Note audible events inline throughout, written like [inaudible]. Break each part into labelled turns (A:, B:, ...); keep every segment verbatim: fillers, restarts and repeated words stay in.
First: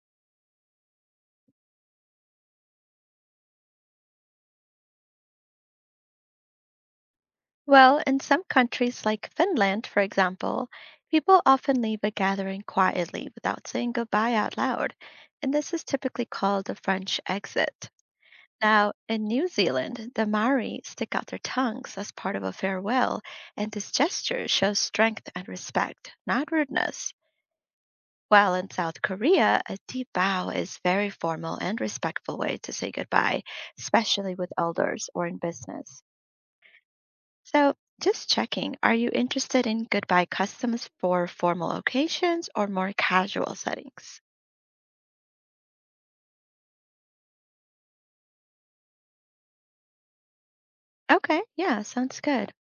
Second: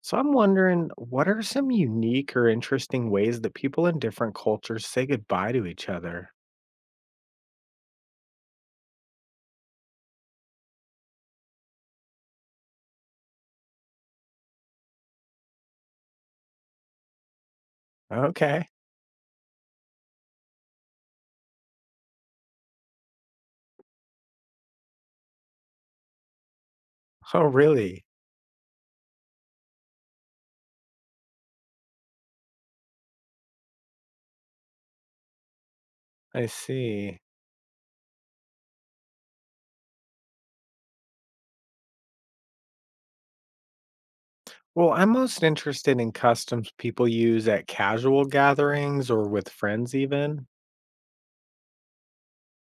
A: So I'm wondering, what are some unique or interesting ways that people in different cultures say goodbye to each other?
B: Well, in some countries like Finland, for example, people often leave a gathering quietly without saying goodbye out loud, and this is typically called the French exit.
A: Okay.
B: Now, in New Zealand, the Maori stick out their tongues as part of a farewell, and this gesture shows strength and respect, not rudeness.
A: Oh, really?
B: While in South Korea, a deep bow is very formal and respectful way to say goodbye, especially with elders or in business.
A: I see.
B: So, just checking, are you interested in goodbye customs for formal occasions or more casual settings?
A: Well, I'm most interested in customs people use at casual gatherings or with friends, even. [laughs]
B: Okay, yeah, sounds good.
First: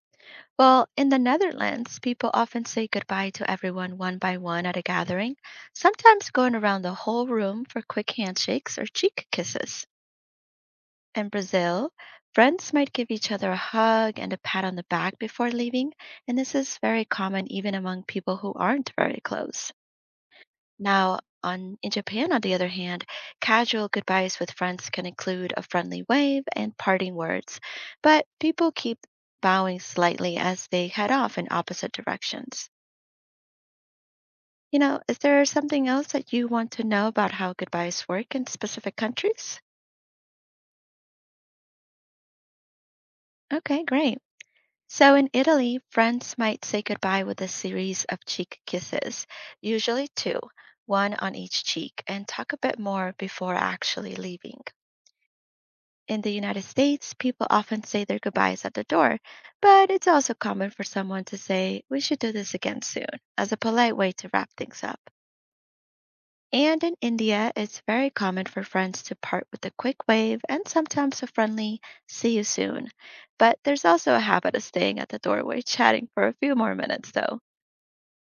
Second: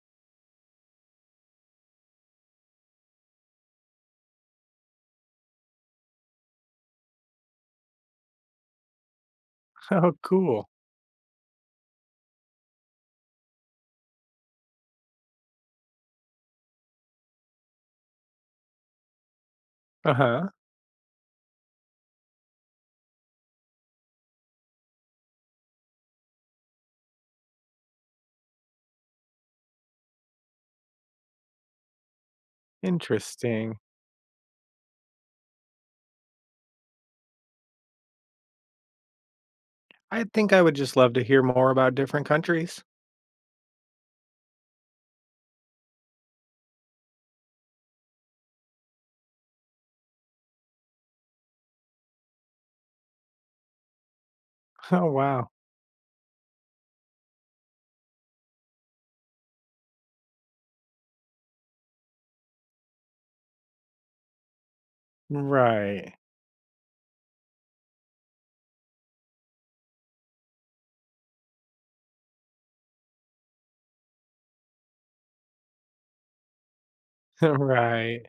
B: Well, in the Netherlands, people often say goodbye to everyone one by one at a gathering, sometimes going around the whole room for quick handshakes or cheek kisses.
A: Oh, cool.
B: In Brazil, friends might give each other a hug and a pat on the back before leaving, and this is very common even among people who aren't very close.
A: Uh huh.
B: Now, on in Japan, on the other hand, casual goodbyes with friends can include a friendly wave and parting words, but people keep bowing slightly as they head off in opposite directions.
A: Interesting.
B: You know, is there something else that you want to know about how goodbyes work in specific countries?
A: I think I would just love to hear more about different countries. [laughs]
B: Okay, great. So in Italy, friends might say goodbye with a series of cheek kisses, usually two, one on each cheek, and talk a bit more before actually leaving.
A: Oh, wow.
B: In the United States, people often say their goodbyes at the door, but it's also common for someone to say, We should do this again soon, as a polite way to wrap things up.
A: Right.
B: And in India, it's very common for friends to part with a quick wave and sometimes a friendly, See you soon. But there's also a habit of staying at the doorway chatting for a few more minutes, though.
A: [laughs] Right.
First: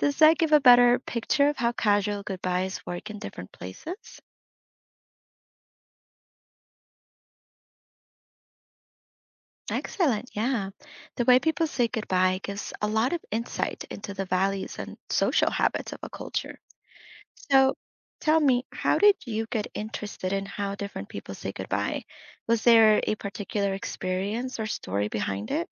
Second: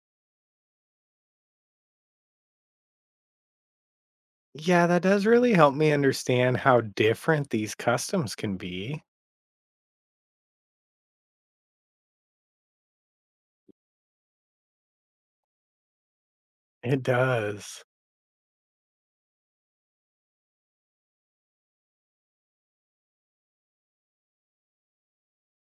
B: Does that give a better picture of how casual goodbyes work in different places?
A: Yeah, that does really help me understand how different these customs can be.
B: Excellent. Yeah. The way people say goodbye gives a lot of insight into the values and social habits of a culture.
A: It
B: So
A: does.
B: tell me, how did you get interested in how different people say goodbye? Was there a particular experience or story behind it?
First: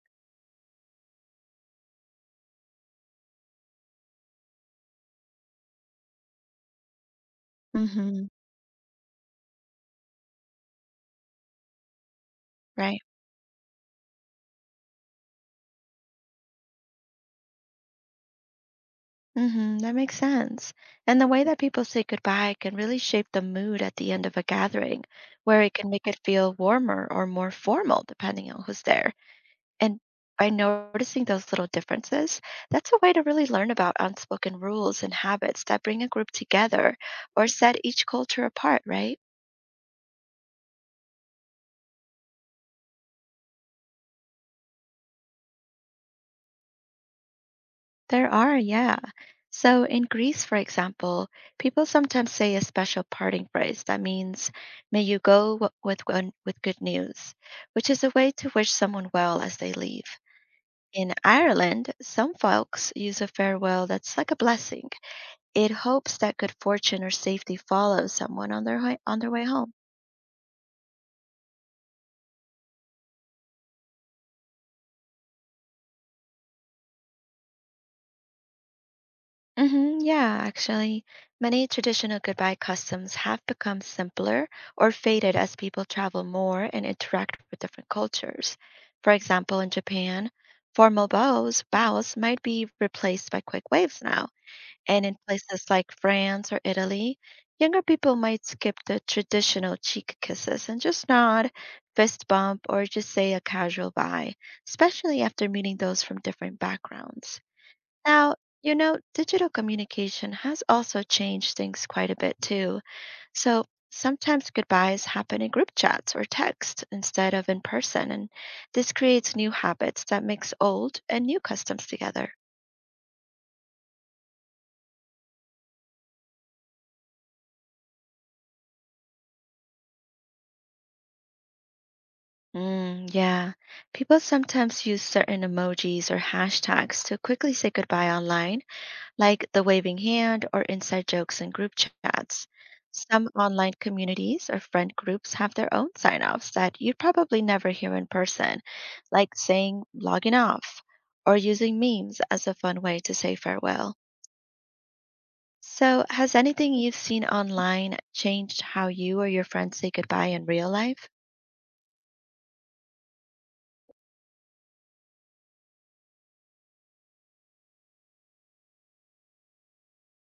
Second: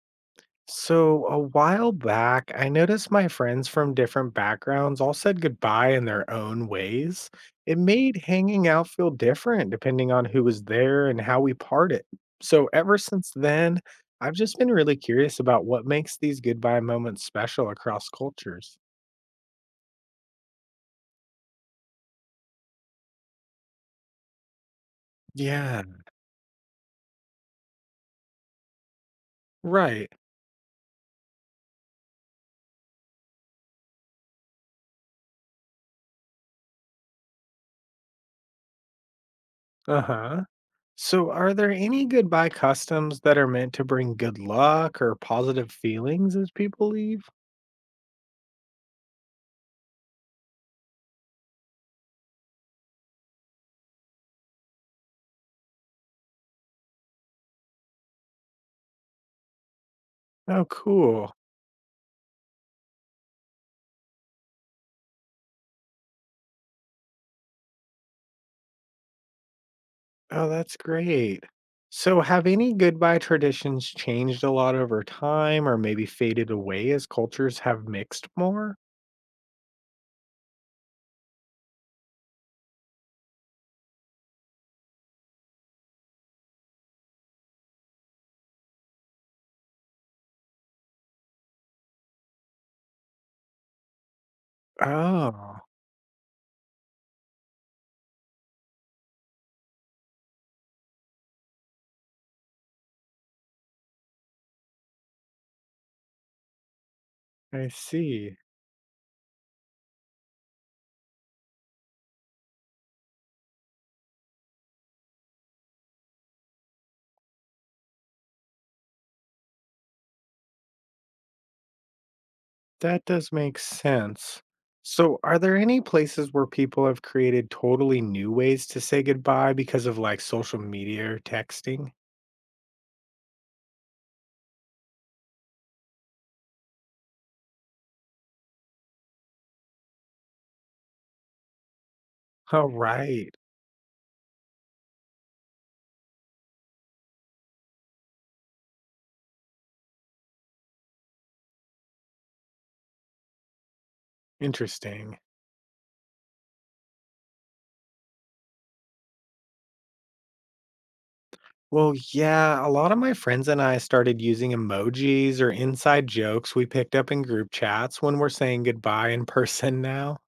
A: So, a while back, I noticed my friends from different backgrounds all said goodbye in their own ways. It made
B: Hmm.
A: hanging out feel different depending on who was there and how we parted. So, ever
B: Right.
A: since then, I've just been really curious about what makes these goodbye moments special across cultures.
B: Hmm that makes sense. And the way that people say goodbye can really shape the mood at the end of a gathering, where it
A: Yeah,
B: can make it feel warmer or more formal, depending on who's there. And
A: right.
B: by noticing those little differences, that's a way to really learn about unspoken rules and habits that bring a group together or set each culture apart, right?
A: Uh huh. So, are there any goodbye customs that are meant to bring good luck or positive feelings as people leave?
B: There are, yeah. So in Greece, for example, people sometimes say a special parting phrase that means, may you go w- with, gon- with good news, which is a way to wish someone well as they leave.
A: Oh,
B: In
A: cool.
B: Ireland, some folks use a farewell that's like a blessing. It hopes that good fortune or safety follows someone on their ho- on their way home.
A: Oh, that's great. So, have any goodbye traditions changed a lot over time or maybe faded away as cultures have mixed more?
B: Hmm, yeah, actually, many traditional goodbye customs have become simpler or faded as people travel more and interact with different cultures. For example, in Japan, formal bows, bows might be replaced by quick waves now. And in
A: Oh,
B: places like France or Italy, younger people might skip the traditional cheek kisses and just nod, fist bump, or just say a casual bye, especially after meeting those from different backgrounds.
A: I
B: Now,
A: see.
B: you know, digital communication has also changed things quite a bit too. So sometimes goodbyes happen in group chats or text instead of in person, and this creates new habits that mix old and new customs together.
A: That does make sense. So, are there any places where people have created totally new ways to say goodbye because of like social media or texting?
B: Mm, yeah. People sometimes use certain emojis or hashtags to quickly say goodbye online, like the waving hand or inside jokes in group chats.
A: Oh,
B: Some
A: right.
B: online communities or friend groups have their own sign-offs that you'd probably never hear in person, like saying logging off or using memes as a fun way to say farewell.
A: Interesting.
B: So, has anything you've seen online changed how you or your friends say goodbye in real life?
A: Well, yeah, a lot of my friends and I started using emojis or inside jokes we picked up in group chats when we're saying goodbye in [laughs] person now.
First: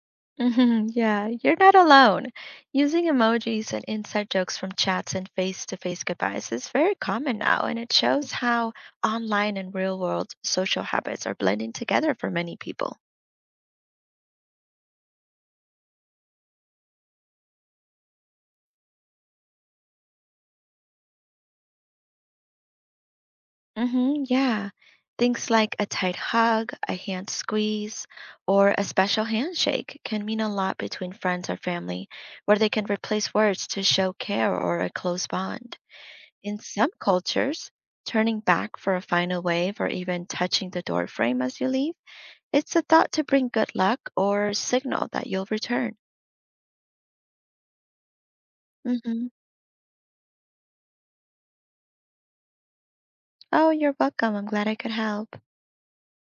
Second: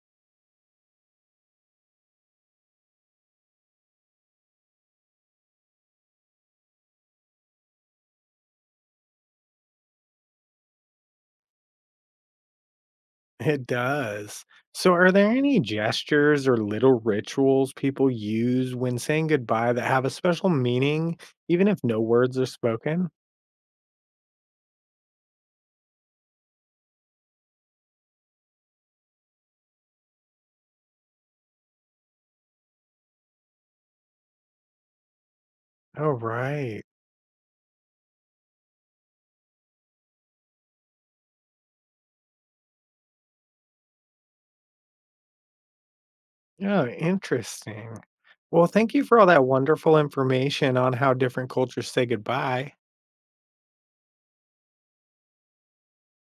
B: Mhm, yeah, you're not alone. Using emojis and inside jokes from chats and face-to-face goodbyes is very common now, and it shows how online and real-world social habits are blending together for many people.
A: It does. So, are there any gestures or little rituals people use when saying goodbye that have a special meaning, even if no words are spoken?
B: Hmm, yeah. Things like a tight hug, a hand squeeze, or a special handshake can mean a lot between friends or family, where they can replace words to show care or a close bond.
A: Oh,
B: In
A: right.
B: some cultures, turning back for a final wave or even touching the door frame as you leave, it's a thought to bring good luck or signal that you'll return.
A: Oh, interesting. Well, thank you for all
B: Hmm.
A: that wonderful information on how different cultures say goodbye.
B: Oh, you're welcome. I'm glad I could help.